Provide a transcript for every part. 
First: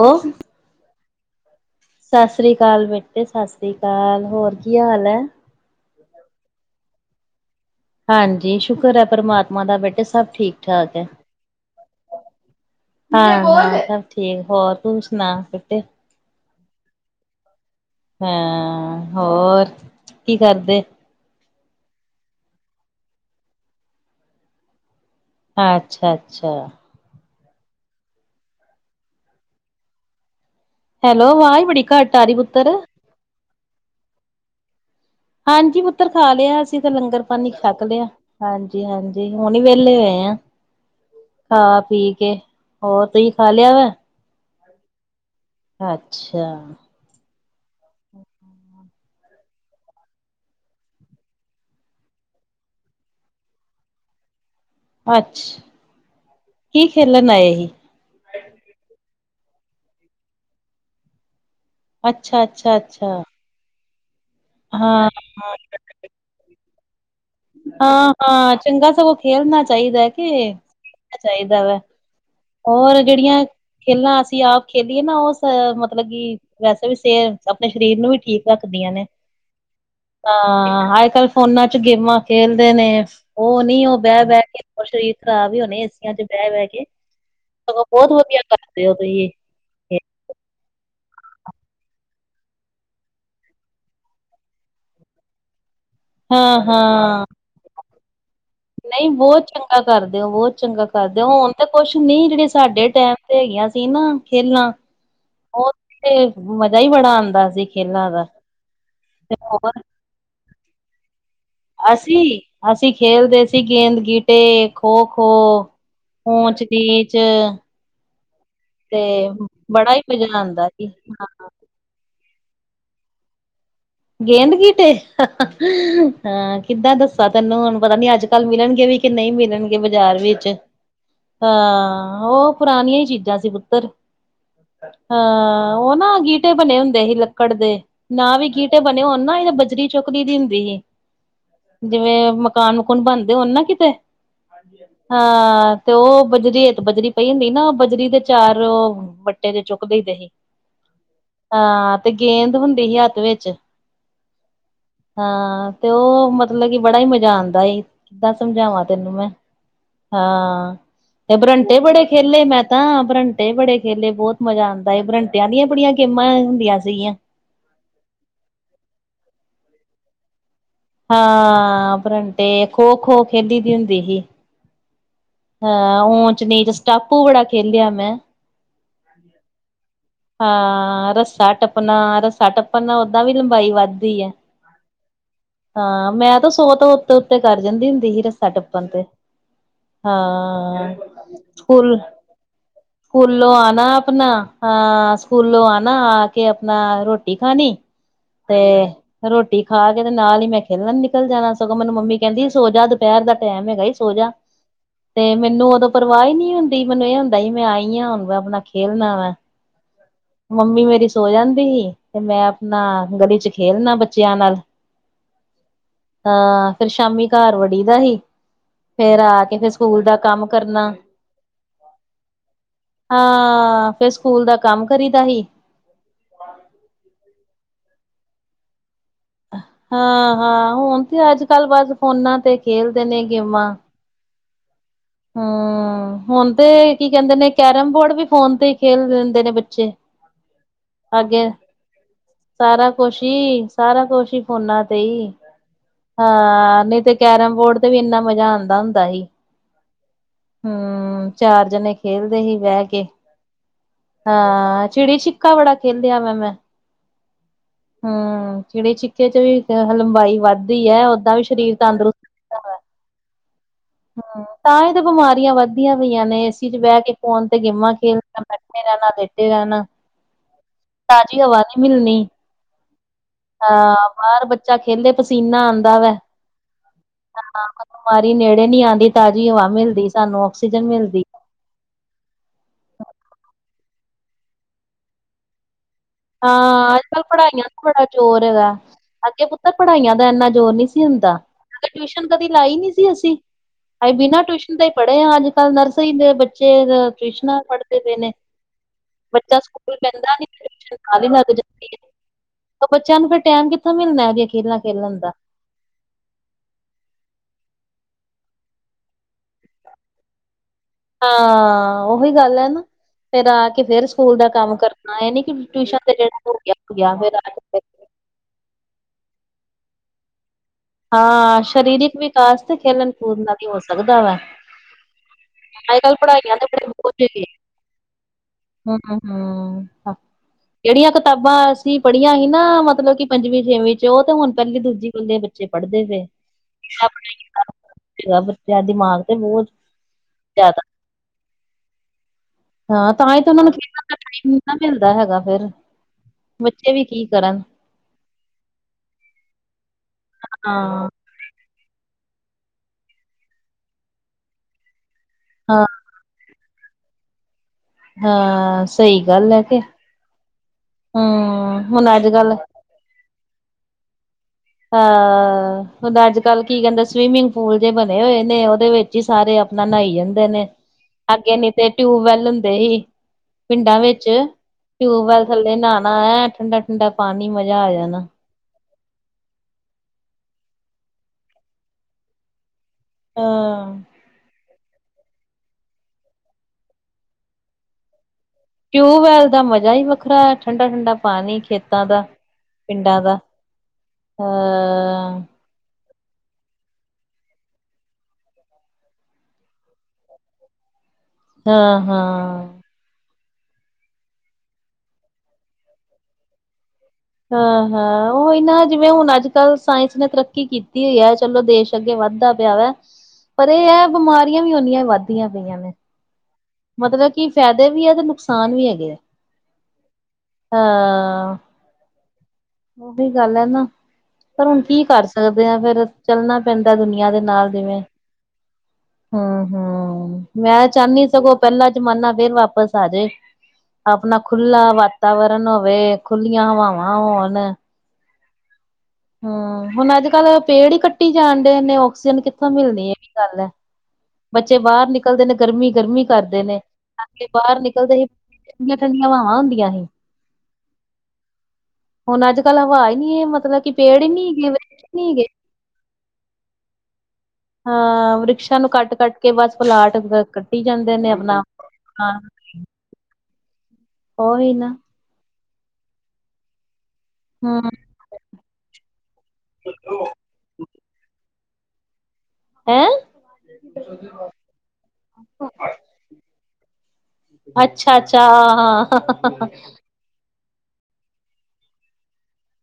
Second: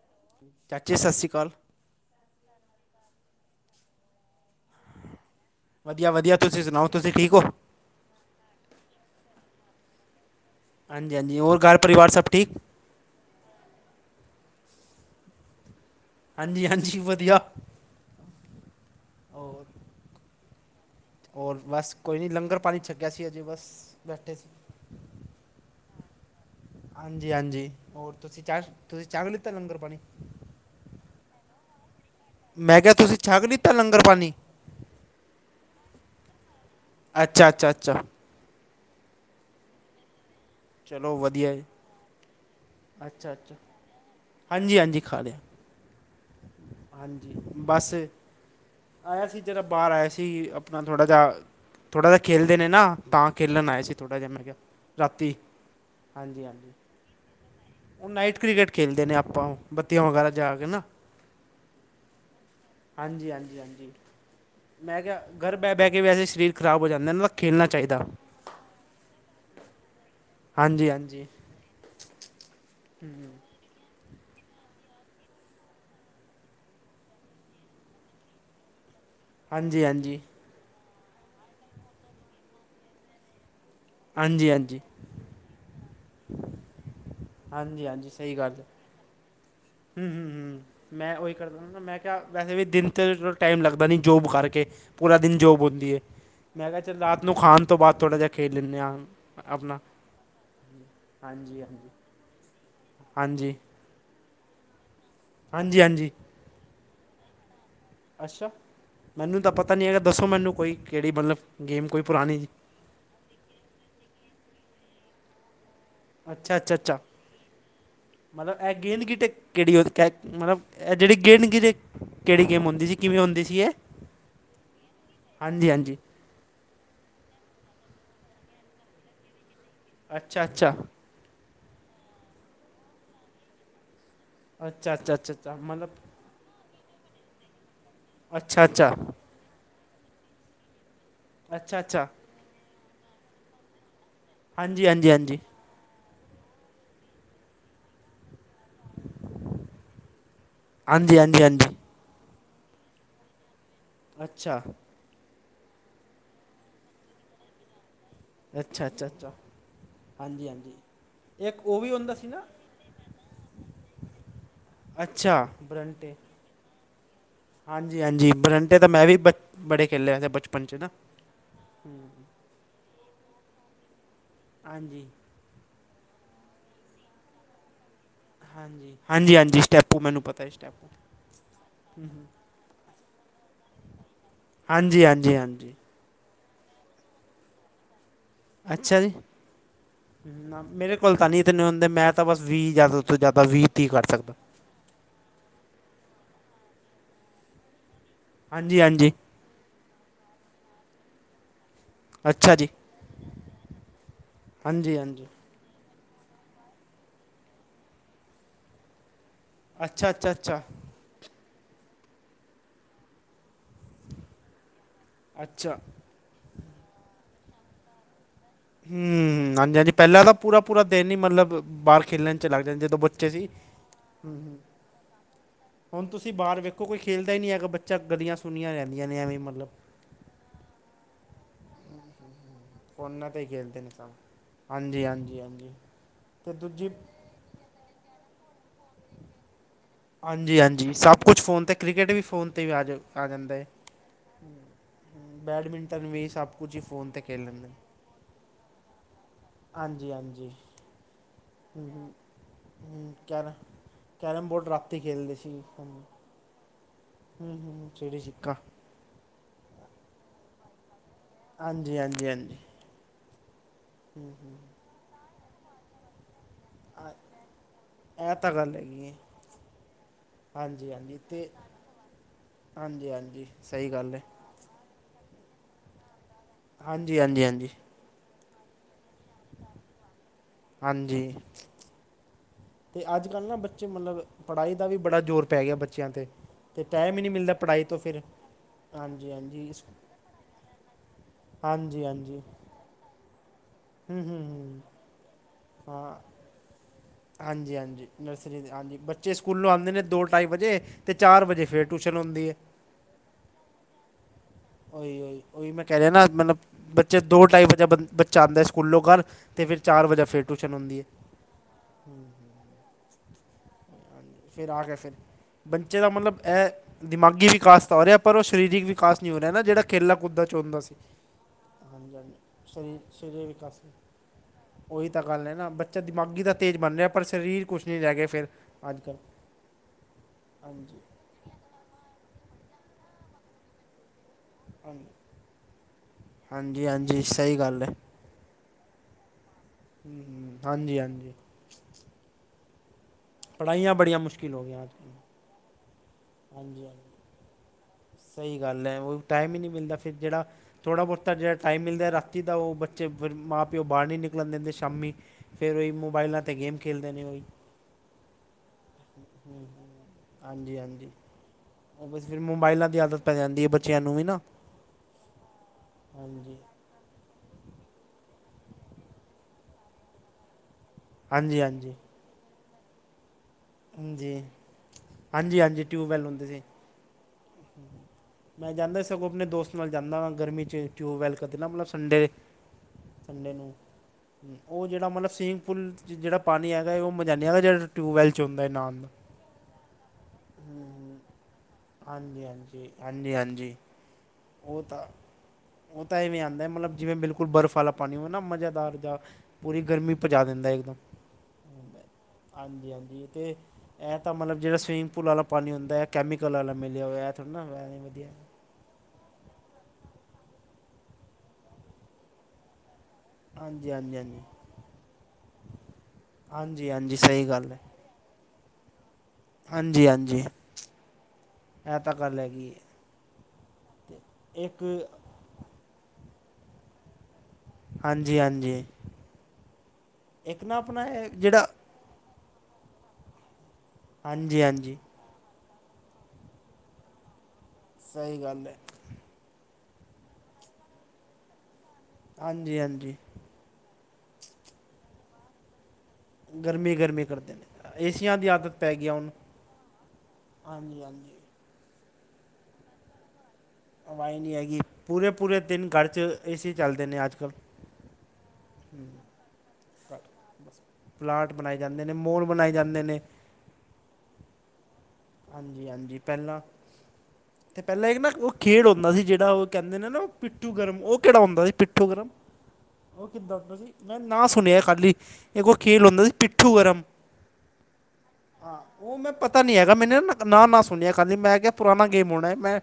Hello ਚਾਚਾ ਜੀ ਸਤਿ ਸ਼੍ਰੀ ਅਕਾਲ। ਸਤਿ ਸ਼੍ਰੀ ਅਕਾਲ ਬੇਟੇ ਸਤਿ ਸ਼੍ਰੀ ਅਕਾਲ ਹੋਰ ਕੀ ਹਾਲ ਹੈ। ਵਧੀਆ- ਵਧੀਆ ਤੁਸੀਂ ਸੁਣਾਓ ਤੁਸੀਂ ਠੀਕ ਹੋ‌। ਹਾਂਜੀ, ਸ਼ੁਕਰ ਹੈ ਪਰਮਾਤਮਾ ਦਾ ਬੇਟੇ ਸਭ ਠੀਕ ਠਾਕ ਹੈ। ਹਾਂਜੀ-ਹਾਂਜੀ ਹੋਰ ਘਰ ਪਰਿਵਾਰ ਸਭ ਠੀਕ। ਹਾਂ ਸਭ ਠੀਕ ਹੋਰ ਤੂੰ ਸੁਣਾ ਬੇਟੇ ਹਾਂਜੀ-ਹਾਂਜੀ ਵਧੀਆ। ਹਾਂ ਹੋਰ ਕੀ ਕਰਦੇ। ਹੋਰ ਬਸ ਕੋਈ ਨਹੀਂ ਲੰਗਰ ਪਾਣੀ ਛਕਿਆ ਸੀ, ਅਜੇ ਬਸ ਬੈਠੇ ਸੀ। ਅੱਛਾ- ਅੱਛਾ। ਹਾਂਜੀ- ਹਾਂਜੀ, ਹੋਰ ਤੁਸੀਂ ਛਕ ਤੁਸੀਂ ਛਕ ਲਿੱਤਾ ਲੰਗਰ ਪਾਣੀ। ਹੈਲੋ ਅਵਾਜ ਬੜੀ ਘੱਟ ਆ ਰਹੀ ਪੁੱਤਰ ਮੈਂ ਕਿਹਾ ਤੁਸੀਂ ਛੱਕ ਲਿੱਤਾ ਲੰਗਰ ਪਾਣੀ। ਹਾਂਜੀ ਪੁੱਤਰ ਖਾ ਲਿਆ, ਅਸੀਂ ਤਾਂ ਲੰਗਰ ਅੱਛਾ ਪਾਣੀ ਅੱਛਾ ਛੱਕ ਅੱਛਾ ਲਿਆ। ਹਾਂਜੀ -ਹਾਂਜੀ ਹੁਨੀ ਵਿਹਲੇ ਹੋਏ ਆ। ਚਲੋ ਵਧੀਆ ਖਾ ਜੀ ਪੀ ਕੇ ਹੋਰ ਅੱਛਾ ਤੁਸੀਂ ਖਾ ਅੱਛਾ ਲਿਆ ਵਾ। ਹਾਂਜੀ- ਹਾਂਜੀ ਖਾ ਲਿਆ। ਅੱਛਾ। ਹਾਂਜੀ ਬੱਸ ਆਇਆ ਸੀ, ਜ਼ਰਾ ਬਾਹਰ ਆਇਆ ਸੀ। ਆਪਣਾ ਥੋੜ੍ਹਾ ਜਿਹਾ ਥੋੜਾ ਜਿਹਾ ਖੇਲਦੇ ਨੇ ਨਾ ਤਾਂ ਖੇਲਣ ਆਇਆ ਸੀ, ਥੋੜ੍ਹਾ ਜਿਹਾ ਮੈਂ ਕਿਹਾ ਰਾਤੀ ਅੱਛਾ, ਹਾਂਜੀ ਹਾਂਜੀ ਕੀ ਖੇਲਣ ਆਏ ਹੀ। ਉਹ ਨਾਈਟ ਕ੍ਰਿਕਟ ਖੇਡਦੇ ਨੇ, ਆਪਾਂ ਬੱਤੀਆਂ ਵਗੈਰਾ ਜਗ੍ਹਾ ਕੇ ਨਾ। ਅੱਛਾ- ਅੱਛਾ- ਅੱਛਾ ਹਾਂਜੀ -ਹਾਂਜੀ ਮੈਂ ਹਾਂ, ਕਿਹਾ ਗਰ ਬਹਿ- ਬਹਿ ਕੇ ਵੀ ਵੈਸੇ ਸਰੀਰ ਖ਼ਰਾਬ ਹੋ ਜਾਂਦੇ ਹਨ। ਹਾਂ -ਹਾਂ ਚੰਗਾ ਸਗੋਂ ਖੇਲਣਾ ਚਾਹੀਦਾ ਹੈ ਕਿ ਹਾਂਜੀ ਖੇਲਣਾ ਹਾਂਜੀ ਚਾਹੀਦਾ ਵੇ ਔਰ ਜਿਹੜੀਆਂ ਖੇਲਾਂ ਅਸੀਂ ਆਪ ਖੇਲੀਏ, ਨਾ ਉਹ ਸ ਮਤਲਬ ਕਿ ਵੈਸੇ ਵੀ ਸਿਹ ਆਪਣੇ ਸਰੀਰ ਨੂੰ ਵੀ ਠੀਕ ਰੱਖਦੀਆਂ ਨੇ। ਹਾਂਜੀ -ਹਾਂਜੀ ਹਾਂ, ਅੱਜ ਤਕ ਫੋਨਾਂ ਚ ਗੇਮਾਂ ਖੇਲਦੇ ਨੇ ਉਹ ਨੀ ਉਹ ਬਹਿ- ਬਹਿ ਹਾਂਜੀ ਕੇ ਹਾਂਜੀ [unintelligible] ਸਰੀਰ ਖ਼ਰਾਬ ਹੀ ਹੋਣੇ ਏ ਏਸੀਆਂ ਚ ਬਹਿ- ਬਹਿ ਕੇ। ਸਗੋਂ ਹਾਂਜੀ ਹਾਂਜੀ ਬਹੁਤ ਸਹੀ ਵਧੀਆ ਗੱਲ ਹੈ ਕਰਦੇ ਹੋ ਤੁਸੀਂ ਇਹ ਹੂੰ ਹੂੰ ਹੂੰ ਮੈਂ ਉਹੀ ਕਰਦਾ ਮੈਂ ਕਿਹਾ ਵੈਸੇ ਵੀ ਦਿਨ 'ਚ ਟਾਈਮ ਲੱਗਦਾ ਨਹੀਂ, ਜੋਬ ਕਰਕੇ ਪੂਰਾ ਦਿਨ ਜੋਬ ਹੋਂਦੀ ਏ ਹਾਂ ਮੈਂ ਕਿਹਾ ਚੱਲ ਰਾਤ ਹਾਂ ਨੂੰ ਖਾਣ ਤੋਂ ਬਾਅਦ ਥੋੜ੍ਹਾ ਜਿਹਾ ਖੇਡ ਲੈਂਦੇ ਹਾਂ ਨਹੀਂ ਬਹੁਤ ਆਪਣਾ ਚੰਗਾ ਕਰਦੇ ਹੋ ਬਹੁਤ ਚੰਗਾ ਕਰਦੇ ਹੋ, ਹੁਣ ਹਾਂਜੀ ਤਾਂ ਹਾਂਜੀ ਕੁਛ ਨਹੀਂ ਜਿਹੜੀਆਂ ਸਾਡੇ ਟਾਈਮ ਤੇ ਹਾਂਜੀ ਹੈਗੀਆਂ ਸੀ ਸੀ ਨਾ ਖੇਲਾਂ, ਉਹ ਹਾਂਜੀ ਹਾਂਜੀ ਤੇ ਮਜਾ ਹੀ ਬੜਾ ਆਉਂਦਾ ਸੀ। ਖੇਲਾਂ ਦਾ ਅੱਛਾ, ਤੇ ਮੈਨੂੰ ਤਾਂ ਪਤਾ ਹੋਰ ਨਹੀਂ ਹੈਗਾ ਦੱਸੋ। ਮੈਨੂੰ ਕੋਈ ਕਿਹੜੀ ਮਤਲਬ ਗੇਮ ਕੋਈ ਪੁਰਾਣੀ ਅਸੀਂ- ਅਸੀਂ ਖੇਲਦੇ ਸੀ, ਗੇਂਦ ਗੀਟੇ ਖੋ- ਖੋ ਅੱਛਾ ਊਚ, ਅੱਛਾ ਅੱਛਾ ਨੀਚ ਮਤਲਬ ਇਹ ਗੇਂਦ ਗੀਟੇ ਤੇ ਕਿਹੜੀ ਉਹ ਬੜਾ ਹੀ ਕ ਮਜ਼ਾ ਮਤਲਬ ਆਉਂਦਾ ਸੀ ਇਹ ਜਿਹੜੀ ਹਾਂ, ਗੇਂਦ ਗੀਟੇ ਤੇ ਕਿਹੜੀ ਗੇਮ ਹੁੰਦੀ ਸੀ, ਕਿਵੇਂ ਹੁੰਦੀ ਸੀ ਇਹ ਗੇਂਦ ਗੀਟੇ। ਹਾਂਜੀ ਹਾਂਜੀ ਹਾਂ ਕਿੱਦਾਂ ਦੱਸਾਂ ਤੈਨੂੰ ਹੁਣ ਪਤਾ ਨੀ ਅੱਜ-ਕੱਲ ਮਿਲਣਗੇ ਵੀ ਕਿ ਨਈ ਮਿਲਣਗੇ ਬਾਜ਼ਾਰ ਅੱਛਾ ਵਿੱਚ। ਅੱਛਾ ਹਾਂ ਉਹ ਪੁਰਾਣੀਆਂ ਈ ਚੀਜ਼ਾਂ ਸੀ ਪੁੱਤਰ। ਅੱਛਾ ਅੱਛਾ ਅੱਛਾ ਅੱਛਾ ਹਾਂ ਮਤਲਬ ਉਹ ਨਾਂ ਗੀਟੇ ਬਣੇ ਹੁੰਦੇ ਸੀ ਲੱਕੜ ਦੇ ਨਾਂ ਵੀ ਅੱਛਾ ਗੀ ਅੱਛਾ ਨਾ ਇਤੇ ਬਜਰੀ ਚੁੱਕਦੀ ਦੀ ਹੁੰਦੀ ਏ। ਅੱਛਾ ਅੱਛਾ ਜਿਵੇਂ ਮਕਾਨ-ਮਕੂਨ ਬਣਦੇ ਹੋਣ ਨਾਂ ਕਿਤੇ ਹਾਂਜੀ ਹਾਂਜੀ ਹਾਂਜੀ ਹਾਂ। ਤੇ ਉਹ ਬਜਰੀਏਤ ਬਜਰੀ ਪਈ ਹੁੰਦੀ ਨਾਂ ਬਜਰੀ ਦੇ ਚਾਰ ਉਹ ਬੱਟੇ ਜੇ ਚੁੱਕਦੇ ਦੇਈ ਦੇ ਸੀ ਹਾਂਜੀ ਹਾਂਜੀ ਹਾਂਜੀ ਹਾਂ। ਤੇ ਗੇਂਦ ਹੁੰਦੀ ਸੀ ਹੱਥ ਵਿੱਚ। ਅੱਛਾ। ਹਾਂ ਤੇ ਉਹ ਮਤਲਬ ਕਿ ਬੜਾ ਹੀ ਮਜ਼ਾ ਆਂਦਾ ਏ ਕਿੱਦਾਂ ਸਮਝਾਵਾਂ ਅੱਛਾ ਅੱਛਾ ਤੈਨੂੰ ਮੈਂ। ਅੱਛਾ ਹਾਂਜੀ ਹਾਂਜੀ ਹਾਂ। ਇੱਕ ਬਰੰਟੇ ਉਹ ਵੀ ਬੜੇ ਹੁੰਦਾ ਸੀ ਖੇਲੇ ਨਾ ਮੈਂ ਤਾਂ ਬਰੰਟੇ ਬੜੇ ਖੇਲੇ ਬੋਤ ਮਜ਼ਾ ਆਂਦਾ ਏ ਅੱਛਾ ਬਰੰਟਿਆਂ ਦੀਆ ਬੜੀਆਂ ਗੇਮਾਂ ਹੁੰਦੀਆਂ ਸੀਗੀਆਂ। ਹਾਂਜੀ-ਹਾਂਜੀ ਬਰੰਟੇ ਤਾਂ ਮੈਂ ਵੀ ਬ ਬੜੇ ਖੇਲੇ ਆ ਇਥੇ ਬਚਪਨ ਚ ਨਾ। ਹਾਂ ਬਰੰਟੇ, ਖੋ-ਖੋ ਖੇਡੀ ਦੀ ਹੁੰਦੀ ਹੀ। ਹਾਂਜੀ। ਹਾਂ ਊਚ ਨੀਚ ਸਟਾਪੂ ਬੜਾ ਖੇਲਿਆ ਮੈਂ। ਹਾਂਜੀ, ਹਾਂਜੀ-ਹਾਂਜੀ। ਸਟੈਪੂ ਮੈਨੂੰ ਪਤਾ ਹੈ ਸਟੈਪੂ ਹਾਂ ਰੱਸਾ ਟੱਪਣਾ ਰੱਸਾ ਟੱਪਣ ਓਦਾਂ ਵੀ ਲੰਬਾਈ ਵੱਧਦੀ ਐ। ਹਾਂਜੀ ਹਾਂਜੀ ਹਾਂਜੀ ਹਾਂ ਮੈਂ ਤਾਂ ਸੋ ਤੋਂ ਉੱਤੇ-ਉੱਤੇ ਕਰ ਜਾਂਦੀ ਹੁੰਦੀ ਸੀ ਰੱ ਸਾ ਟਅਪ ਅੱਛਾ ਤੇ ਜੀ ਨਾ ਹਾਂ ਮੇਰੇ ਕੋਲ ਤਾਂ ਨਹੀਂ ਇਤਨੇ ਹੁੰਦੇ ਸਕੂਲ ਮੈਂ ਤਾਂ ਬਸ ਵੀ ਜਾਦਾ ਸਕੂਲੋਂ ਆਨਾ ਆਪਣਾ ਹਾਂ ਸਕੂਲੋਂ ਆਣਾ ਆ ਕੇ ਆਪਣਾ ਰੋਟੀ ਖਾਣੀ ਹਾਂਜੀ ਹਾਂਜੀ ਤੇ ਰੋਟੀ ਖਾ ਕੇ ਤੇ ਨਾਲ ਹੀ ਮੈਂ ਖੇਲਣ ਨਿਕਲ ਜਾਣਾ ਸਗੋਂ ਮੈਨੂੰ ਮੰ ਮੰਮੀ ਕੈੰਦੀ ਅੱਛਾ ਜੀ ਸੋਜਾ ਦੁਪੈਰ ਦਾ ਟੈਮ ਹੈਗਾ ਸੀ ਸੋਜਾ ਹਾਂਜੀ ਹਾਂਜੀ ਤੇ ਮੈਨੂੰ ਉਦੋਂ ਪਰਵਾਹ ਹੀ ਨੀ ਹੁੰਦੀ ਮੈਨੂੰ ਏ ਹੁੰਦਾ ਸੀ ਮੈਂ ਆਈ ਹਾਂ ਹੁਣ ਮੈਂ ਆਪਣਾ ਖੇਲਣਾ ਵੈ। ਅੱਛਾ-ਅੱਛਾ ਮੰਮੀ ਮੇਰੀ ਸੋ ਜਾਂਦੀ ਹੀ ਤੇ ਮੈਂ ਆਪਣਾ ਗਲੀ ਚ ਖੇਲਣਾ ਬੱਚਿਆਂ ਨਾਲ ਅੱਛਾ ਹਾਂ ਫੇਰ ਸ਼ਾਮੀ ਕਾਰ ਵੜੀ ਦਾ ਸੀ। ਫੇਰ ਆ ਹੂੰ ਕੇ ਫੇਰ ਹਾਂਜੀ-ਹਾਂਜੀ ਸਕੂਲ ਦਾ ਪੈਲਾਂ ਤਾਂ ਕੰਮ ਪੂਰਾ-ਪੂਰਾ ਕਰਨਾ ਦਿਨ ਈ ਮਤਲਬ ਬਾਰ ਖੇਲਣ ਚ ਲੱਗ ਜਾਂਦਾ ਜਦੋਂ ਬੱਚੇ ਸੀ। ਹਾਂ ਫੇਰ ਹੂੰ, ਸਕੂਲ ਦਾ ਹੂੰ। ਕੰਮ ਕਰੀ ਦਾ ਹੀ। ਹੁਣ ਤੁਸੀਂ ਬਾਰ ਵੇਖੋ ਕੋਈ ਖੇਲਦਾ ਹੀ ਨੀ ਹੈਗਾ ਬੱਚਾ ਗਲੀਆਂ ਸੁੰਨੀਆਂ ਰਹਿੰਦੀਆਂ ਨੇ ਐਵੇਂ। ਹੀ ਮਤਲਬ ਹਾਂ-ਹਾਂ ਹੁਣ ਤੇ ਅੱਜ- ਕੱਲ ਬਸ ਫੋਨਾਂ ਤੇ ਖੇਲਦੇ ਨੇ ਫੋਨਾਂ ਤੇ ਹੀ ਗੇਮਾਂ। ਖੇਲਦੇ ਹਾਂਜੀ ਹਾਂ ਹੂੰ, ਹੁਣ ਤੇ ਕੀ ਕੈੰਦੇ ਨੇ ਕੈਰਮ ਬੋਰਡ ਵੀ ਫੋਨ ਤੇ ਈ ਖੇਲ ਦਿੰਦੇ ਨੇ ਬੱਚੇ। ਹਾਂਜੀ-ਹਾਂਜੀ ਸਭ ਕੁਛ ਅੱਗੇ ਫ਼ੋਨ ਤੇ ਕ੍ਰਿਕਟ ਵੀ ਫੋਨ ਤੇ ਵੀ ਆ ਸਾਰਾ ਜਾ ਕੁਛ ਆ ਜਾਂਦਾ। ਹੀ ਸਾਰਾ ਕੁਛ ਈ ਫੋਨਾ ਤੇ ਈ ਬੈਡਮਿੰਟਨ ਵੀ ਸਭ ਕੁਝ ਹੀ ਹਾਂ ਨਈ ਫੋਨ ਤੇ ਖੇਲ ਕੈਰਮ ਲੈਂਦੇ ਬੋਰਡ ਤੇ ਵੀ ਇੰਨਾ ਮਜ਼ਾ ਆਉਂਦਾ ਹੁੰਦਾ ਸੀ। ਹਾਂਜੀ-ਹਾਂਜੀ। ਹਮ ਚਾਰ ਜਣੇ ਖੇਲਦੇ ਹੀ ਬੈ ਕੇ। [unintelligible] ਕੈਰਮ ਬੋਰਡ ਹਾਂ ਰਾਤੀ ਚਿੜੀ ਖੇਲਦੇ ਸੀ ਛਿੱਕਾ ਬੜਾ ਹੂੰ ਖੇਲਿਆ ਵਾ ਮੈਂ। ਹੂੰ ਹੂੰ ਚਿੜੀ ਛਿੱਕਾ ਹਮ ਚਿੜੀ ਛਿੱਕੇ ਚ ਵੀ ਲੰਬਾਈ ਵੱਧਦੀ ਹੈ ਓਦਾਂ ਵੀ ਹਾਂਜੀ ਹਾਂਜੀ ਹਾਂਜੀ ਹੂੰ ਹਮ, ਹੂੰ ਤਾਂ ਈ ਤਾਂ ਬਿਮਾਰੀਆਂ ਵੱਧਦੀਆਂ ਪਈਆਂ ਨੇ ਚ ਬਹਿ ਕੇ ਅ ਫੋਨ ਤੇ ਗੇਮਾਂ ਇਹ ਖੇਲਣਾ, ਤਾਂ ਬੈਠੇ ਰਹਿਣਾ ਦੇੇ ਰਹਿਣਾ ਹਾਂ ਜੀ ਹਾਂ ਤਾਜ਼ੀ ਹਵਾ ਨੀ ਮਿਲਣੀ ਹਾਂਜੀ ਹਾਂਜੀ ਸਹੀ ਹਾਂ ਗੱਲ ਹੈ ਬਾਹਰ ਬੱਚਾ ਖੇਲੇ ਪਸੀਨਾ ਆਂਦਾ ਵਾ ਹਾਂਜੀ ਹਾਂਜੀ ਹਾਂਜੀ ਬਿਮਾਰੀ ਨੇੜੇ ਨਹੀਂ ਆਂਦੀ, ਤਾਜ਼ੀ ਹਵਾ ਮਿਲਦੀ, ਸਾਨੂੰ ਆਕਸੀਜਨ ਮਿਲਦੀ ਹਾਂਜੀ ਅਤੇ ਅੱਜ- ਕੱਲ੍ਹ ਨਾ ਬੱਚੇ ਮਤਲਬ ਪੜ੍ਹਾਈ ਦਾ ਵੀ ਬੜਾ ਜ਼ੋਰ ਪੈ ਗਿਆ ਬੱਚਿਆਂ 'ਤੇ ਅਤੇ ਹਾਂ ਅੱਜ ਟਾਈਮ ਹੀ -ਕੱਲ ਨਹੀਂ ਮਿਲਦਾ ਪੜ੍ਹਾਈਆਂ ਤੋਂ ਪੜ੍ਹਾਈ ਬੜਾ ਫਿਰ ਜ਼ੋਰ ਹੈਗਾ। ਹਾਂਜੀ ਅੱਗੇ ਹਾਂਜੀ ਪੁੱਤਰ ਪੜ੍ਹਾਈਆਂ ਦਾ ਇੰਨਾ ਜ਼ੋਰ ਨਹੀਂ ਸੀ ਹੁੰਦਾ। ਅੱਗੇ ਹਾਂਜੀ ਟਿਊਸ਼ਨ ਹਾਂਜੀ ਕਦੀ ਲਾਈ ਨਹੀਂ ਸੀ ਅਸੀਂ ਅਸੀਂ ਹੂੰ ਹੂੰ ਬਿਨਾਂ ਟਿਊਸ਼ਨ ਹੂੰ ਦੇ ਈ ਪੜ੍ਹੇ ਆ, ਅੱਜ- ਕੱਲ੍ਹ ਨਰਸਰੀ ਹਾਂ ਦੇ ਬੱਚੇ ਟਿਊਸ਼ਨਾਂ ਹਾਂਜੀ ਪੜ੍ਹਦੇ ਹਾਂਜੀ ਪਏ ਨੇ, ਨਰਸਰੀ ਦੇ ਹਾਂਜੀ ਬੱਚੇ ਬੱਚਾ ਸਕੂਲੋਂ ਆਉਂਦੇ ਸਕੂਲ ਨੇ ਦੋ ਜਾਂਦਾ ਨੀ ਢਾਈ ਵਜੇ ਸ ਅਤੇ ਨਾਲ ਈ ਚਾਰ ਲੱਗ ਵਜੇ ਜਾਦੀ ਫਿਰ ਏ, ਟਿਊਸ਼ਨ ਹੁੰਦੀ ਹੈ ਉਹ ਬੱਚਿਆਂ ਨੂੰ ਫਿਰ ਟੈਮ ਕਿੱਥੋਂ ਮਿਲਣਾ ਅੱਗੇ ਖੇਲਾਂ ਖੇਲਣ ਉਹੀ ਦਾ ਉਹੀ ਉਹੀ ਮੈਂ ਕਹਿ ਰ ਨਾ ਮਤਲਬ ਬੱਚੇ ਦੋ ਢਾਈ ਵਜਾ ਬ ਬੱਚਾ ਆਉਦਾ ਸਕੂਲੋਂ ਘਰ ਅਤੇ ਫਿਰ ਚਾਰ ਵਜੇ ਫਿਰ ਟਿਊਸ਼ਨ ਹੁੰਦੀ ਐ। ਹਾਂ ਉਹੀ ਗੱਲ ਹੈ ਨਾ ਫੇਰ ਆ ਕੇ ਫੇਰ ਸਕੂਲ ਦਾ ਫਿਰ ਕੰਮ ਆ ਕੇ ਫਿਰ ਕਰਨਾ, ਇਹ ਨੀ ਕਿ ਟਿਊਸ਼ਨ ਬੱਚੇ ਦਾ ਦੇ ਡੇੜ ਮਤਲਬ [unintelligible] ਹੋ ਇਹ ਫਿਰ ਆ ਦਿਮਾਗੀ ਵਿਕਾਸ ਤਾਂ ਹੋ ਰਿਹਾ ਪਰ ਉਹ ਸਰੀਰਕ ਵਿਕਾਸ ਨਹੀਂ ਹੋ ਰਿਹਾ ਨਾ ਜਿਹੜਾ ਖੇਲਾਂ ਕੁੱਦਾਂ 'ਚ ਹੁੰਦਾ ਸੀ। ਹਾਂ ਹਾਂਜੀ ਸਰੀਰਕ ਹਾਂਜੀ ਵਿਕਾਸ ਤੇ ਸਰੀਰ ਖੇਲਣ- ਕੂਦਣ ਸਰੀਰ ਨਾਲ ਵੀ ਹੋ ਵਿਕਾਸ ਸਕਦਾ ਵਾ ਉਹੀ ਤਾਂ ਗੱਲ ਐ ਨਾ ਅੱਜ ਬੱਚਾ ਕੱਲ੍ਹ ਦਿਮਾਗੀ ਦਾ ਪੜ੍ਹਾਈਆਂ ਦੇ ਤੇਜ਼ ਬਣ ਰਿਹਾ, ਪਰ ਸਰੀਰ ਕੁਛ ਨੀ ਰਹਿ ਗਿਆ ਫਿਰ ਹਮ ਅੱਜ ਕੱਲ ਹਮ ਹਮ, ਹਾਂਜੀ ਜਿਹੜੀਆਂ- ਕਿਤਾਬਾਂ ਅਸੀਂ ਪੜ੍ਹੀਆਂ ਹੀ ਨਾ ਮਤਲਬ ਕਿ ਪੰਜਵੀਂ- ਛੇਵੀਂ ਉਹ ਤੇ ਹੁਣ ਪਹਿਲੀ- ਦੂਜੀ ਹਾਂਜੀ ਵੇਲੇ ਬੱਚੇ ਪੜ੍ਹਦੇ ਪਏ। ਹਾਂਜੀ ਹਾਂਜੀ ਸਹੀ ਗੱਲ ਹੈ ਬੱਚਿਆਂ ਦਿਮਾਗ ਤੇ ਬਹੁਤ ਜ਼ਿਆਦਾ ਹਾਂਜੀ ਹਾਂਜੀ ਹਾਂ ਤਾਂ ਈ ਤਾਂ ਉਹਨਾਂ ਨੂੰ ਪੜ੍ਹਾਈਆਂ ਖੇਲਣ ਦਾ ਬੜੀਆਂ ਮੁਸ਼ਕਿਲ ਟਾਇਮ ਹੋ ਨਾ ਗਈਆਂ ਅੱਜ ਮਿਲਦਾ ਕੱਲ੍ਹ ਹੈਗਾ, ਫਿਰ ਹਾਂਜੀ ਬੱਚੇ ਹਾਂਜੀ ਵੀ ਕੀ ਕਰਨ ਸਹੀ ਗੱਲ ਐ, ਉਹ ਟਾਈਮ ਈ ਨਹੀਂ ਮਿਲਦਾ ਫਿਰ ਜਿਹੜਾ ਥੋੜਾ ਹਾਂ ਬਹੁਤਾ ਤਾ ਜਿਹੜਾ ਟਾਈਮ ਮਿਲਦਾ ਰਾਤੀ ਤਾਂ ਉਹ ਬੱਚੇ ਮਾਂ- ਪਿਓ ਬਾਹਰ ਨਹੀਂ ਨਿਕਲਣ ਦਿੰਦੇ ਸ਼ਾਮੀ ਫਿਰ ਹਾਂ ਉਹ ਮੋਬਾਈਲਾਂ 'ਤੇ ਗੇਮ ਖੇਡਦੇ ਨੇ ਉਹਈ ਹਾਂ, ਸਹੀ ਗੱਲ ਐ ਤੇ ਹਾਂਜੀ ਹਾਂਜੀ ਹੂੰ ਉਹ ਬਸ ਫਿਰ ਮੋਬਾਇਲਾਂ ਦੀ ਆਦਤ ਪੈ ਜਾਂਦੀ ਐ ਬੱਚਿਆਂ ਨੂੰ ਵੀ ਨਾ ਅਹ ਹੁਣ ਅੱਜ ਹਾਂਜੀ -ਕੱਲ ਕੀ ਕਹਿੰਦੇ ਸਵੀਮਿੰਗ ਪੂਲ ਜੇ ਬਣੇ ਹੋਏ ਨੇ ਉਹਦੇ ਵਿੱਚ ਈ ਸਾਰੇ ਨਹਾਈ ਜਾਂਦੇ ਨੇ, ਅੱਗੇ ਹਾਂਜੀ ਨੀ ਤੇ ਹਾਂਜੀ ਟਿਊਬਵੈਲ ਹੁੰਦੇ ਹੀ ਪਿੰਡਾਂ ਵਿੱਚ, ਹਾਂਜੀ ਟਿਊਬਵੈਲ ਹਾਂਜੀ ਥੱਲੇ ਹਾਂਜੀ ਟਿਊਬਵੈਲ ਨਹਾਉਣਾ, ਹੁੰਦੇ ਏ ਸੀ ਠੰਡਾ- ਠੰਡਾ ਪਾਣੀ ਮਜ਼ਾ ਆ ਜਾਣਾ। ਮੈਂ ਜਾਂਦਾ ਸਗੋਂ ਆਪਣੇ ਦੋਸਤ ਨਾਲ ਜਾਂਦਾ ਵਾ ਗਰਮੀ ਚ ਟਿਊਬਵੈਲ ਕਰਦੇ ਨਾ ਮਤਲਬ ਸੰਡੇ ਸੰਡੇ ਨੂੰ ਹਾਂ ਉਹ ਜਿਹੜਾ ਮਤਲਬ ਸਵੀਮਿੰਗ ਪੂਲ ਚ ਜਿਹੜਾ ਪਾਣੀ ਹੈਗਾ ਐ, ਉਹ ਮਜ਼ਾ ਹੈਗਾ ਜਿਹ ਟਿਊਬਵੈਲ ਚ ਚੁੰਮੇ ਨਾ ਟਿਊਬਵੈਲ ਦਾ ਮਜ਼ਾ ਈ ਵੱਖਰਾ ਐ, ਠੰਡਾ- ਹਮ, ਠੰਡਾ ਪਾਣੀ ਖੇਤ ਹਾਂਜੀ ਹਾਂਜੀ ਪਿੰਡਾਂ ਹਾਂਜੀ ਦਾ ਹਾਂਜੀ ਉਹ ਤਾਂ ਅਹ ਉਹ ਤਾਂ ਇਵੇਂ ਆਂਦਾ ਐ, ਮਤਲਬ ਜਿਵੇਂ ਬਿਲਕੁਲ ਬਰਫ਼ ਵਾਲਾ ਪਾਣੀ ਹੋ ਨਾ ਮਜ਼ੇਦਾਰ ਜਾਂ ਪੂਰੀ ਗਰਮੀ ਪਜਾ ਦਿੰਦਾ ਇੱਕਦਮ ਆਂ- ਹਾਂ ਮਿਆਂ ਜੀ ਕੇ ਐਹ ਤਾਂ ਮਤਲਬ ਜਿਵੇਂ ਸਵੀਮਿੰਗ ਪੂਲ ਵਾਲਾ ਪਾਣੀ ਹੁੰਦਾ, ਕੈਮੀਕਲ ਵਾਲਾ ਮਿਲਿਆ ਹੋਇਆ। ਥੋੜ੍ਹਾ ਨਾ ਐਵੇਂ ਹਾਂ-ਹਾਂ ਵਧੀਆ ਉਹੀ ਨਾ ਜਿਵੇਂ ਹੁਣ ਅੱਜ- ਕੱਲ ਸਾਇੰਸ ਨੇ ਤਰੱਕੀ ਕੀਤੀ ਹੋਈ ਐ, ਚਲੋ ਦੇਸ਼ ਅੱਗੇ ਵੱਧਦਾ ਪਿਆ ਵਾ ਪਰ ਇਹ ਹਾਂਜੀ ਐ, ਹਾਂਜੀ ਹਾਂਜੀ ਬਿਮਾਰੀਆਂ ਵੀ ਉਨੀਆਂ ਵੱਧਦੀਆਂ ਪਈਆਂ ਨੇ। ਹਾਂਜੀ ਹਾਂਜੀ ਮਤਲਬ ਸਹੀ ਕੀ ਫੈਦੇ ਵੀ ਐ, ਤੇ ਨੁਕਸਾਨ ਵੀ ਹੈਗੇ ਆ। ਹਾਂਜੀ-ਹਾਂਜੀ, ਹਾਂ ਐਹ ਤਾਂ ਗੱਲ ਹੈਗੀ ਏ ਉਹੀ ਗੱਲ ਐ ਨਾ, ਪਰ ਹੁਣ ਕੀ ਕਰ ਸਕਦੇ ਆ, ਫਿਰ ਚੱਲਣਾ ਪੈਂਦਾ ਦੁਨੀਆਂ ਦੇ ਨਾਲ। ਜਿਵੇਂ, ਹਾਂਜੀ ਹਾਂਜੀ ਹਮ- ਹਮ ਇੱਕ ਨਾ ਮੈਂ ਆਪਣਾ ਚਾਹੁੰਦੀ ਇਹ ਸਗੋਂ ਜਿਹੜਾ ਪਹਿਲਾਂ ਜਮਾਨਾਂ ਫਿਰ ਵਾਪਸ ਆਜੇ, ਆਪਣਾ ਹਾਂਜੀ ਖੁੱਲਾ ਵਾਤ ਹਾਂਜੀ ਵਾਤਾਵਰਨ ਹੋਵੇ, ਖੁੱਲੀਆਂ ਹਵਾਵਾਂ ਹੋਨ। ਸਹੀ ਗੱਲ ਐ ਹਮ, ਹੁਣ ਅੱਜ- ਕੱਲ ਪੇੜ ਹੀ ਕੱਟੀ ਜਾਣ ਦੇ ਨੇ, ਆਕਸੀਜਨ ਕਿੱਥੋਂ ਹਾਂਜੀ ਮਿਲਣੀ ਐ, ਹਾਂਜੀ ਇਹ ਵੀ ਗੱਲ ਹੈ। ਬੱਚੇ ਬਾਹਰ ਨਿਕਲਦੇ ਨੇ ਗਰਮੀ- ਗਰਮੀ ਕਰਦੇ ਨੇ, ਗਰਮੀ ਗਰਮੀ ਅੱਗੇ ਕਰਦੇ ਨੇ ਬਾਹਰ ਨਿਕਲਦੇ ਹੀ ਏਸੀਆਂ ਦੀ ਆਦਤ ਪੈ ਠੰਡੀਆਂ- ਗਈ ਆ ਠੰਡੀਆਂ ਹੁਣ ਹਵਾਂ ਹੁੰਦੀਆਂ ਹੀ। ਹਾਂਜੀ- ਹਾਂਜੀ। ਹੁਣ ਅੱਜ- ਕੱਲ ਹਵਾ ਹੀ ਨੀ, ਮਤਲਬ ਕਿ ਪੇੜ ਹੀ ਆਵਾਜ਼ ਨੀ ਨਹੀਂ ਹੈਗੀ ਹੈਗੇ ਪੂਰੇ ਨੀਗੇ। ਪੂਰੇ ਦਿਨ ਗਰ 'ਚ ਏ ਸੀ ਚੱਲਦੇ ਨੇ ਅੱਜ -ਕੱਲ। ਹਾਂ ਵ੍ਰਿਕਸ਼ਾਂ ਨੂੰ ਕੱਟ- ਕੱਟ ਕੇ ਬਸ ਪਲਾਟ ਬਸ ਕੱਢੀ ਜਾਂਦੇ ਨੇ ਪਲਾਂਟ ਆਪਣਾ, ਬਣਾਏ ਜਾਂਦੇ ਨੇ ਹਾਂ ਮੋਲ ਬਣਾਏ ਜਾਂਦੇ ਨੇ। ਉਹੀ ਨਾ ਹਾਂਜੀ- ਹਾਂਜੀ ਪੈਲਾਂ ਹੂੰ ਤੇ ਪਹਿਲਾਂ ਇੱਕ ਨਾ ਓ ਪੇੜ ਹੁੰਦਾ ਸੀ ਜੇੜਾ ਉਹ ਕਹਿੰਦੇ ਨੇ ਨਾ ਪਿੱਠੂ ਗਰਮ, ਉਹ ਕੇੜਾ ਹੁੰਦਾ ਸੀ ਪਿੱਠੂ ਗਰਮ ਹੈਂ ਉਹ ਕਿੱਦਾਂ ਹੁੰਦਾ ਸੀ, ਮੈਂ ਨਾਂ ਸੁਣਿਆ ਖਾਲੀ, ਇੱਕ ਉਹ ਖੇਲ ਹੁੰਦਾ ਸੀ ਪਿੱਠੂ ਗਰਮ। ਅੱਛਾ-ਅੱਛਾ, ਹਾਂ-ਹਾਂ ਮੈਨੂੰ ਨਾ, ਨਾਂ- ਨਾਂ ਸੁਣਿਆ ਖਾਲੀ, ਮੈਂ ਕਿਹਾ ਪੁਰਾਣਾ ਗੇਮ ਹੋਣਾ, ਮੈਂ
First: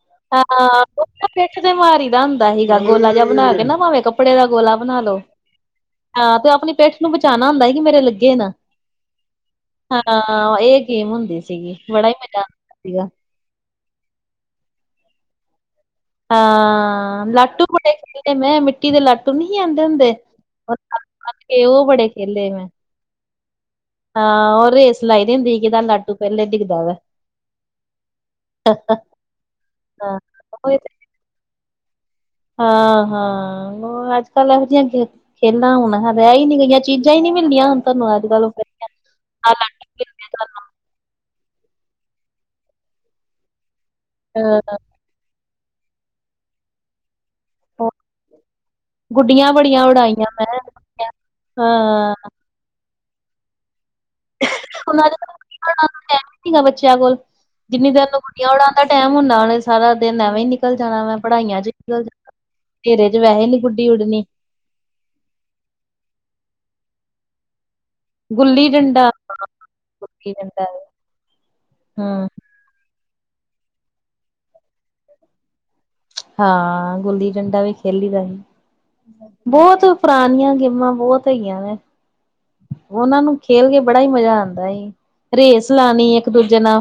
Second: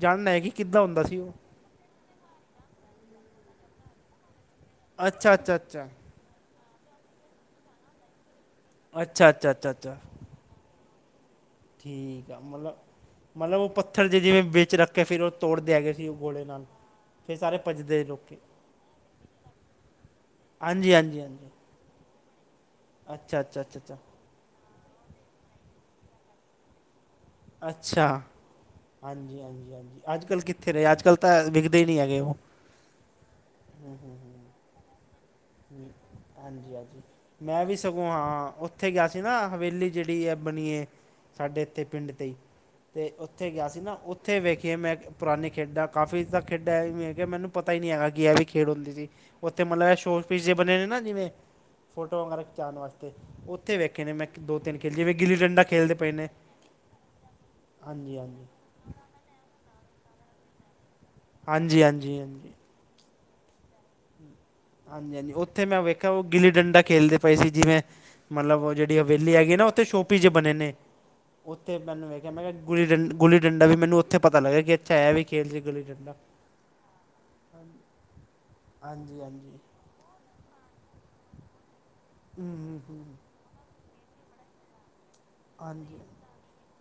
ਜਾਣਨਾ ਐ ਕਿ ਕਿੱਦਾਂ ਹੁੰਦਾ ਸੀ ਉਹ। ਇਕ ਤੇ ਮਾਰੀ ਦਾ ਹੁੰਦਾ ਹੀਗਾ ਗੋਲਾ ਜਿਹਾ ਬਣਾ ਕੇ ਨਾ ਭਾਵੇਂ ਕੱਪੜੇ ਦਾ ਗੋਲਾ ਬਣਾ ਲੋ। ਅੱਛਾ ਅੱਛਾ ਅੱਛਾ ਆਂ, ਤੇ ਉਹ ਆਪਣੀ ਪਿੱਠ ਨੂੰ ਬਚਾਉਣਾ ਹੁੰਦਾ, ਕਿ ਮੇਰੇ ਲੱਗੇ ਨਾ। ਅੱਛਾ- ਅੱਛਾ-ਅੱਛਾ-ਅੱਛਾ ਹਾਂ ਇਹ ਗੇਮ ਹੁੰਦੀ ਸੀਗੀ, ਬੜਾ ਹੀ ਆ ਮਜ਼ਾ ਆਂਦਾ ਮਤਲਬ ਸੀਗਾ। ਮਤਲਬ ਉਹ ਪੱਥਰ ਜੇ ਜਿਵੇਂ ਵਿੱਚ ਰੱਖ ਕੇ ਫੇਰ ਉਹ ਤੋੜਦੇ ਆ ਗੇਏ ਸੀ ਉਹ। ਗੋਲੇ ਨਾਲ ਹਾਂ, ਫਿਰ ਸਾਰੇ ਲਾਟੂ ਬੜੇ ਭੱਜਦੇ ਖਰੀਦੇ ਲੋਕੀ ਮੈਂ, ਮਿੱਟੀ ਦੇ ਲਾਟੂ ਨਹੀਂ ਸੀ ਆਉਂਦੇ ਹੁੰਦੇ। ਹਾਂਜੀ- ਹਾਂਜੀ- ਹਾਂਜੀ। ਤੇ ਓ ਬੜੇ ਖੇਲੇ ਮੈਂ। ਅੱਛਾ- ਅੱਛਾ, ਅੱਛਾ- ਅਛਾ। ਹਾਂ ਉਹ ਰੇਸ ਲਾਈਦੀ ਹੁੰਦੀ, ਕੀਹਦਾ ਲਾਟੂ ਪਹਿਲੇ ਡਿੱਗਦਾ ਵਾ। ਅੱਛਾ, ਹਾਂਜੀ- ਹਾਂਜੀ, ਹਾਂਜੀ ਹਾਂ ਅੱਜ ਕੱਲ ਕਿੱਥ ਇੱਥੇ ਉਹੀ ਤੇ ਰਹੇ, ਅੱਜ- ਕੱਲ ਤਾਂ ਵਿਕਦੇ ਨਹੀਂ ਹੈਗੇ ਉਹ ਹਾਂ- ਹਾਂ ਹੂੰ ਹੋਰ, ਹੂੰ ਅੱਜ- ਕੱਲ ਇਹੋ ਜਿਹੀਆਂ ਗ ਖੇਲਾਂ ਹੂੰ ਹੁਣ ਰਹਿ ਹੀ ਨੀ ਹਾਂਜੀ ਗਈਆਂ, ਹਾਂਜੀ ਚੀਜ਼ਾਂ ਹੀ ਨੀ ਮੈਂ ਮਿਲਦੀਆਂ ਵੀ ਸਗੋਂ ਤੁਹਾਨੂੰ ਅੱਜ- ਕੱਲ ਬੱਚਿਆ ਨੂੰ ਹਾਈ ਲਾਈਟ। ਜੇੜੀ ਐ ਬਣੀਏ। ਸਾਡੇ ਇੱਥੇ ਪਿੰਡ ਦੇ ਹੀ, ਤੇ ਉੱਥੇ ਗਿਆ ਸੀ ਨਾ, ਉੱਥੇ ਉਹ ਵੇਖੀ ਮੈਂ ਪੁਰਾਣੀ ਖੇਡਾਂ ਕਾਫੀ ਤਦਾ ਖੇਡਾਂਏਦੀਆ ਐਵੇਂਕੇ ਮੈਨੂੰ ਪਤਾ ਹੀ ਨੀ ਹੈਗਾ ਕਿ ਐਵੀ ਖੇਡ ਹੁੰਦੀ ਪਈਏ ਗੁੱਡੀਆਂ ਓਥੇ ਬੜੀਆਂ ਮਤਲਬ ਐ ਸ਼ੋ ਉਡਾਈਆਂ ਪੀਜ਼ੇ ਮੈਂ ਬਣੇ ਨੇ ਨਾ ਜਿਵੇਂ ਹਾਂ ਫੋਟੋ ਵਗੈਰਾ ਖਿਚਾਣ ਵਾਸਤੇ ਉਥੇ ਕਿੱਥੇ ਵੇਖੇ ਨੇ ਮੈਂ ਦੋ-ਤਿੰਨ ਖੇਲ ਉਹਨਾਂ ਜਿਵੇਂ ਦੇ ਗਿੱਲੀ-ਡੰਡਾ ਖੇਲਦੇ ਪਏ ਨੇ। ਟਾਈਮ ਸੀਗਾ ਬੱਚਿਆਂ ਕੋਲ ਜਿੰਨੀ ਦੇ ਹਾਂਜੀ ਨੂੰ ਹਾਂਜੀ ਗੁੱਡੀਆਂ ਉੜਾ ਆ ਟਾਈਮ ਹੁੰਦਾ ਵਾ, ਸਾਰਾ ਦਿਨ ਐਵੇਂ ਈਂ ਨਿਕਲ ਜਾਣਾ ਐ ਪੜ੍ਹਾਈਆਂ 'ਚ ਹਾਂਜੀ ਹਾਂਜੀ ਹਾਂਜੀ ਘੇਰੇ 'ਚ ਵੈਸੇ ਨੀ ਗੁੱਡੀ ਉੜਦੀ। ਹਾਂਜੀ-ਹਾਂਜੀ ਉੱਥੇ ਮੈਂ ਵੇਖਿਆ, ਓ ਗਿੱਲੀ-ਡੰਡਾ ਖੇਲਦੇ ਪਏ ਸੀ ਜਿਵੇਂ ਮਤਲਬ, ਗੁੱਲੀ ਓ ਜਿਹੜੀ ਡੰਡਾ ਹਵੇਲੀ ਹੈਗੀ ਨਾ ਉੱਥੇ ਸ਼ੋਪੀਜ 'ਚ ਗੁੱਲੀ ਬਣੇ ਡੰਡਾ ਨੇ ਓਥੇ ਮੈਨੂੰ ਐ ਹਮ ਵਿਖੇਆ ਮੈਂ ਕੇਆ ਗੁੱਲੀ-ਡੰਡਾ ਗੁੱਲੀ-ਦੰਦਾਂ ਵੀ ਮੈਨੂੰ ਉੱਥੇ ਪਤਾ ਲੱਗਿਆ ਕਿ ਐਵੀ ਖੇਲਦੇ ਗੱਲੀ-ਡੰਡਾ। ਹਾਂ, ਗੁੱਲੀ-ਡੰਡਾ ਵੀ ਖੇਲੀ ਦਾ ਸੀ, ਹਾਂਜੀ ਹਾਂਜੀ ਬੋਤ ਪੁਰਾਣੀਆਂ ਗੇਮਾਂ ਬੋਤ ਹੈਗੀਆਂ ਨੇ, ਹੂੰ ਹੂੰ ਹੂੰ ਓਨਾਂ ਨੂੰ ਖੇਲ ਕੇ ਬੜਾ ਈ ਮਜਾ ਆਦਾਂ ਏ, ਰੇਸ ਹਾਂਜੀ ਲਨੀਂ ਏਕ ਦੂਜੇ ਨਾਲ।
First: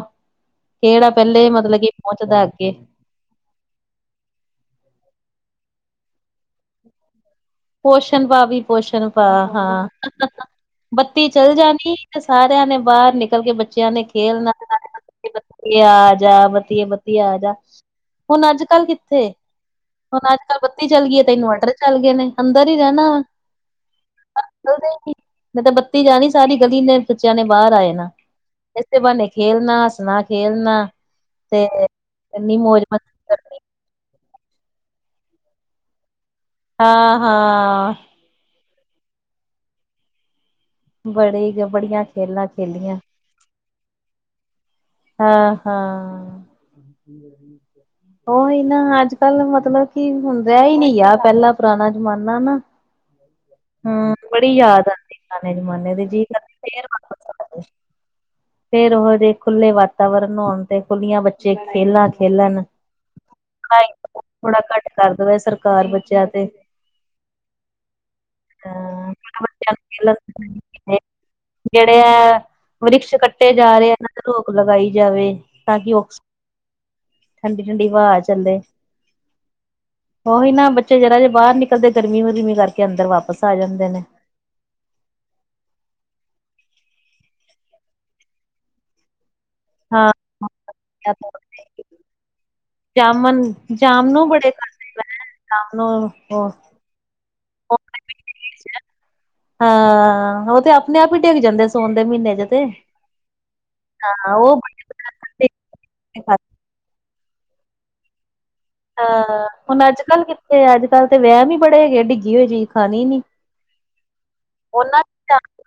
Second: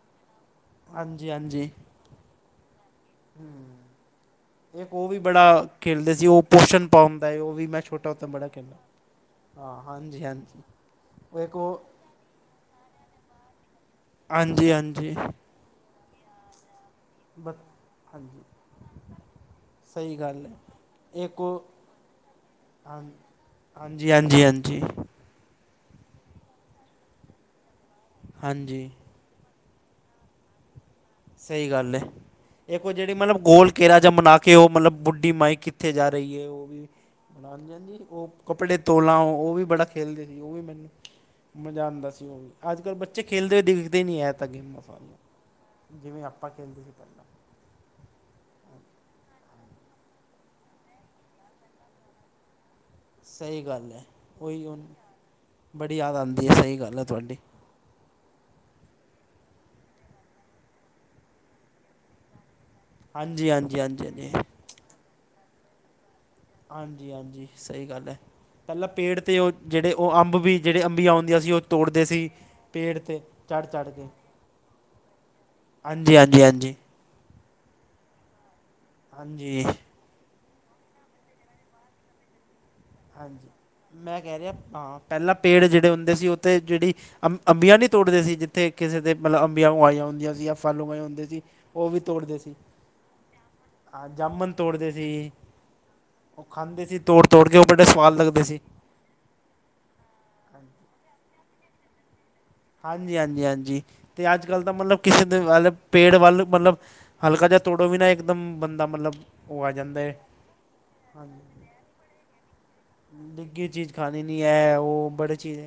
ਕੇੜਾ, ਹਾਂਜੀ ਪੈਲੇ ਮਤਲਬ ਕਿ ਪੋਂਚਦਾ ਅੱਗੇ। ਏਕ ਓਵੀ ਬੜਾ ਖੇਲਦੇ ਸੀ, ਓ ਪੋਸ਼ਣਪਾਂ ਹੁੰਦੈ ਓ। ਪੋਸ਼ਨ ਪਾ ਵੀ, ਪੋਸ਼ਨ ਪਾ, ਹਾਂਜੀ ਹਾਂਜੀ ਬੱਤੀ ਉਹ ਚੱਲ ਇੱਕ ਜਾਣੀ। ਉਹ ਤੇ ਸਾਰੇਆਂ ਨੇ ਬਾਰ ਨਿਕਲ ਕੇ ਬੱਚੇਆਂ ਨੇ ਖੇਲਣਾ ਹਾਂਜੀ ਹਾਂਜੀ [unintelligible] ਬਤੀਏ ਆਜਾ, ਬਤੀਏ ਆਜਾ ਬਤੀ ਤੀ ਆਜਾ ਬ ਹਾਂਜੀ ਹੁਣ, ਅੱਜ -ਕੱਲ ਕਿੱਥੇ? ਸਹੀ ਹੁਣ ਅੱਜ- ਗੱਲ ਕੱਲ ਬੱਤੀ ਚੱਲ ਗਈ ਹੈ ਤੇ, ਇੱਕ ਉਹ ਇਨਵਰਟਰ ਚੱਲ ਗਏ ਨੇ। ਅੰਦਰ ਈ ਹਾਂ ਰੈਂਨਾ, ਵਾ ਹਾਂਜੀ ਹਾਂਜੀ ਹਾਂਜੀ ਜਦੋਂ ਬੱਤੀ ਜਾਣੀ ਸਾਰੀ ਗਲੀ ਦੇ ਬੱਚੇਆਂ ਨੇ ਬਾਰ ਆ ਜਾਣਾ, ਹਾਂਜੀ ਇਸੇ ਬਾਨੇ। ਖੇਲਨਾ, ਹੱਸਣਾ-ਖੇਲਨਾ। ਸਈ ਗੱਲ ਏ, ਏਕ ਓ ਜੇੜੀ ਮਤਲਬ ਕਰਨੀ ਗੋਲ ਘੇਰਾ ਜਾ ਮਨਾ ਕੇ ਓ ਮਤਲਬ ਬੁੱਢੀ ਮਾਈ ਕਿੱਥੇ ਜਾ ਰਿਏ, ਓਵੀ ਹਾਂ ਹਾਂ ਮਨਾਣਜੇ ਓ ਕੱਪੜੇ ਤੋਲਾਂ ਓਵੀ ਬੜਾ ਖੇਲਦੇ ਸੀ, ਓਵੀ ਮੈਨੂੰ ਬੜੀ ਮਜ਼ਾ ਬੜੀਆਂ ਆਂਦਾ ਸੀ ਖੇਲਾਂ ਓਵੀ ਅੱਜ- ਕੱਲ ਖੇਲੀਆਂ ਬੱਚੇ ਚੇ ਖੇਲਦੇ ਦੇਖਦੇ ਈ ਨੀਂਐ ਤਾਂ ਗੇਮਾਂ ਜਿਵੇਂ ਆਪਾਂ ਖੇਲਦੇ ਸੀ ਪਹਿਲਾਂ ਹਾਂ-ਹਾਂ। ਓਹੀ, ਨਾ ਅੱਜ-ਕੱਲ ਮਤਲਬ ਕੀ ਹੁੰਦੇ ਹੀ ਨਾ ਯਾ ਰੈਈਨੀਂ ਗਯਾ ਪੈਲਾਂ ਪੁਰਾਣਾ ਜਮਾਨਾ ਨਾ। ਸਹੀ ਗੱਲ ਹੈ ਹੂੰ, ਬੜੀ ਉਹੀ ਹੁਣ ਯਾਦ ਆਂਦੀ ਪੁਰਾਣੇ ਜਮਾਨੇ ਬੜੀ ਦੀ, ਯਾਦ ਜੀ ਆਉਂਦੀ ਕਰਦਾ ਹੈ ਸਹੀ ਫੇਰ ਗੱਲ ਹੈ ਵਾਪਸ ਤੁਹਾਡੀ ਆ ਜੇ। ਫੇਰ ਓਹੋ ਜੇ ਖੁੱਲ੍ਹੇ ਵਾਤਾਵਰਨ ਹੋਣ ਤੇ, ਖੁੱਲੀਆਂ ਬੱਚੇ ਖੇਲਾਂ-ਖੇਲਣ। ਹਾਂਜੀ ਹਾਂਜੀ ਪੜਾਈ ਹਾਂਜੀ ਦਾ ਜੋਰ ਹਾਂਜੀ ਥੋੜਾ ਘੱਟ ਦੇਵੇ ਸਰਕਾਰ ਬੱਚਿਆ ਤੋਂ। ਹਾਂਜੀ-ਹਾਂਜੀ ਸਹੀ ਗੱਲ ਐ। ਮਤਲਬ ਹਾਂ ਪੇੜ ਤੇ ਓ ਬੱਚਿਆਂ ਜੇੜੇ ਓ ਨੂੰ ਅੰਬ ਵੀ ਜੇੜੇ ਖੇਲਣ ਅੰਬੀਆ ਹੁੰਦੀਆਂ ਸੀ, ਓ ਤੋੜਦੇ ਸੀ। ਪੇੜ। ਕੁਛ 'ਤੇ ਕੱਟੇ ਚੜ੍ਹ ਜਾ ਰੇਆ ਚੜ੍ਹ ਏਨਾਂ ਕੇ ਤੇ ਰੋਕ ਲਗਾਈ ਜਾਵੇ, ਤਾਂ ਕਿ ਆਕਸੀਜਨ ਜੀ ਹਾਂਜੀ। ਠੰਡੀ-ਠੰਡੀ ਹਵਾ ਚੱਲੇ। ਹਾਂਜੀ। ਓਈ ਨਾ ਬੱਚੇ ਜਰਾ ਜੇ ਬਾਰ ਨਿਕਲਦੇ, ਗਰਮੀ-ਗਰਮੀ ਕਰਦੇ। ਹਾਂਜੀ, ਮੈਂ ਕੈ ਰੇਆ ਹਾਂ, ਪੈਲਾਂ ਪੇੜ ਜੇੜੇ ਹੁੰਦੇ ਸੀ ਉੱਥੇ ਜੇੜੀ ਅ ਅੰਬੀਆਂ ਨੀ ਤੋੜਦੇ ਸੀ ਜਿੱਥੇ ਕਿਸੇ ਦੇ ਮਤਲਬ ਅੰਬੀਆਂ ਨੂੰ ਆਈਆਂ ਹਾਂ ਹੁੰਦੀਆਂ ਸੀ ਜਾਂ, ਫਲ ਆਏ ਹੁੰਦੇ ਸੀ ਓਵੀ ਤੋੜਦੇ ਸੀ। ਜਾਮਨ ਹਾਂ, ਜਾਮਨੂੰ ਬੜੇ ਜਾਮਣ ਤੋੜਦੇ ਖਾਂਦੇ ਮੈਂ ਸੀ, ਜਾਮਨੂੰ ਓ ਉਹ ਖਾਂਦੇ ਸੀ ਤੋੜ ਤੋੜ ਕੇ, ਓ ਬੜੇ ਸਵਾਦ ਲੱਗਦੇ ਸੀ। ਹਾਂ, ਓਤੇ ਅਪਨੇ ਆਪ ਈਂ ਡਿੱਗ ਜਾਂਦੇ ਸੋਣ ਦੇ ਮੀਨੇ 'ਚ। ਤੇ ਹਾਂਜੀ -ਹਾਂਜੀ, ਹਾਂਜੀ ਤੇ ਹਾਂ ਅੱਜ- ਉਹ ਕੱਲ੍ਹ ਤਾਂ ਮਤਲਬ ਕਿਸੇ ਦੇ ਵੱਲ ਪੇੜ ਵੱਲ ਮਤਲਬ ਹਲਕਾ ਜਿਹਾ ਤੋੜੋ ਵੀ ਨਾ ਇੱਕਦਮ ਬੰਦਾ ਮਤਲਬ ਹਾਂ ਉਹ ਆ ਹੁਣ ਜਾਂਦਾ ਅੱਜ ਏ, ਕੱਲ ਕਿੱਥੇ ਅੱਜ ਕੱਲ ਤੇ ਹਾਂਜੀ। ਵਹਿਮ ਹੀ ਬੜੇ ਹੈ ਡਿੱਗੀ ਹੋਈ ਚੀਜ਼। ਖਾਣੀ ਨੀ ਡਿੱਗੀ ਚੀਜ਼ ਖਾਣੀ ਨੀ ਐ, ਐ ਉਹਨਾਂ ਓ ਬੜੀ ਚੀਜ਼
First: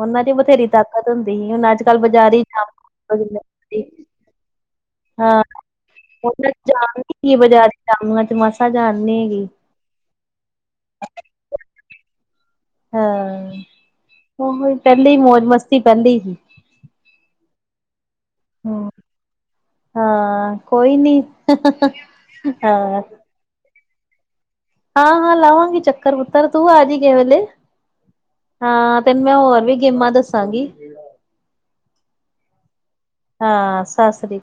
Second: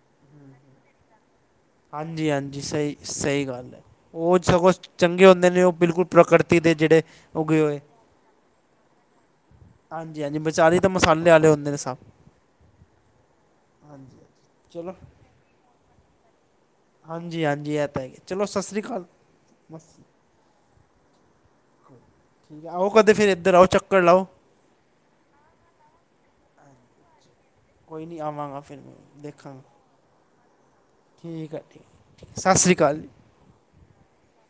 ਉਹਨਾਂ 'ਚ ਬਥੇਰੀ ਤਾਕਤ ਹੁੰਦੀ ਹੀ, ਹੁਣ ਅੱਜ ਕੱਲ ਹਾਂਜੀ- ਬਾਜ਼ਾਰੀ ਹਾਂਜੀ ਹਾਂ ਸਹੀ- ਸਹੀ ਗੱਲ ਐ, ਉਹ ਸਗੋਂ ਚੰਗੇ ਹੁੰਦੇ ਨੇ ਉਹ ਬਿਲਕੁਲ ਉਹਨਾਂ 'ਚ ਪ੍ਰਕਿਰਤੀ ਦੇ ਜਾਨ ਜਿਹੜੇ ਨੀ ਗੀ ਉਗੇ ਬਜ਼ਾਰੀ ਹੋਏ ਜਾਮਨੂਆ ਚ ਮਾਸਾ ਜਾਨ ਨੀ ਹੈਗੀ। ਹਾਂਜੀ -ਹਾਂਜੀ, ਬਜਾਰੀਂ ਤਾਂ ਮਸਾਲੇ ਵਾਲੇ ਹੁੰਦੇ ਨੇ ਸਭ। ਹਾਂ, ਹਾਂਜੀ ਉਹ ਚਲੋ ਪਹਿਲੀ ਮੌਜ ਮਸਤੀ ਪਹਿਲੀ ਸੀ। ਹਾਂਜੀ -ਹਾਂਜੀ ਇਹ ਤਾਂ ਹੈ ਈ ਐ, ਚਲੋ ਸਸ ਰੀ ਅਕਾਲ। ਮਸ ਹਾਂ ਕੋਈ ਨੀ ਆਉ ਹਾਂ, ਕਦੇ ਫਿਰ ਇੱਧਰ ਆਓ, ਚੱਕਰ ਲਾਓ। ਹਾਂ- ਹਾਂ ਲਾਵਾਂਗੇ ਚੱਕਰ ਪੁੱਤਰ, ਤੂੰ ਆਜੀ ਕਿਹੈ ਵੇਲੇ। ਕੋਈ ਨੀ ਆਵਾਂ ਹਾਂ ਤੈਨੂੰ ਮੈਂ ਹੋਰ ਵੀ ਗੇਮਾਂ ਦੱਸ ਦੱਸਾਂ ਗੀ। ਠੀਕ ਆ ਠੀਕ, ਠੀਕ ਸਤਿ ਸ਼੍ਰੀ ਅਕਾਲ ਜੀ। ਹਾਂ ਸਸਰੀ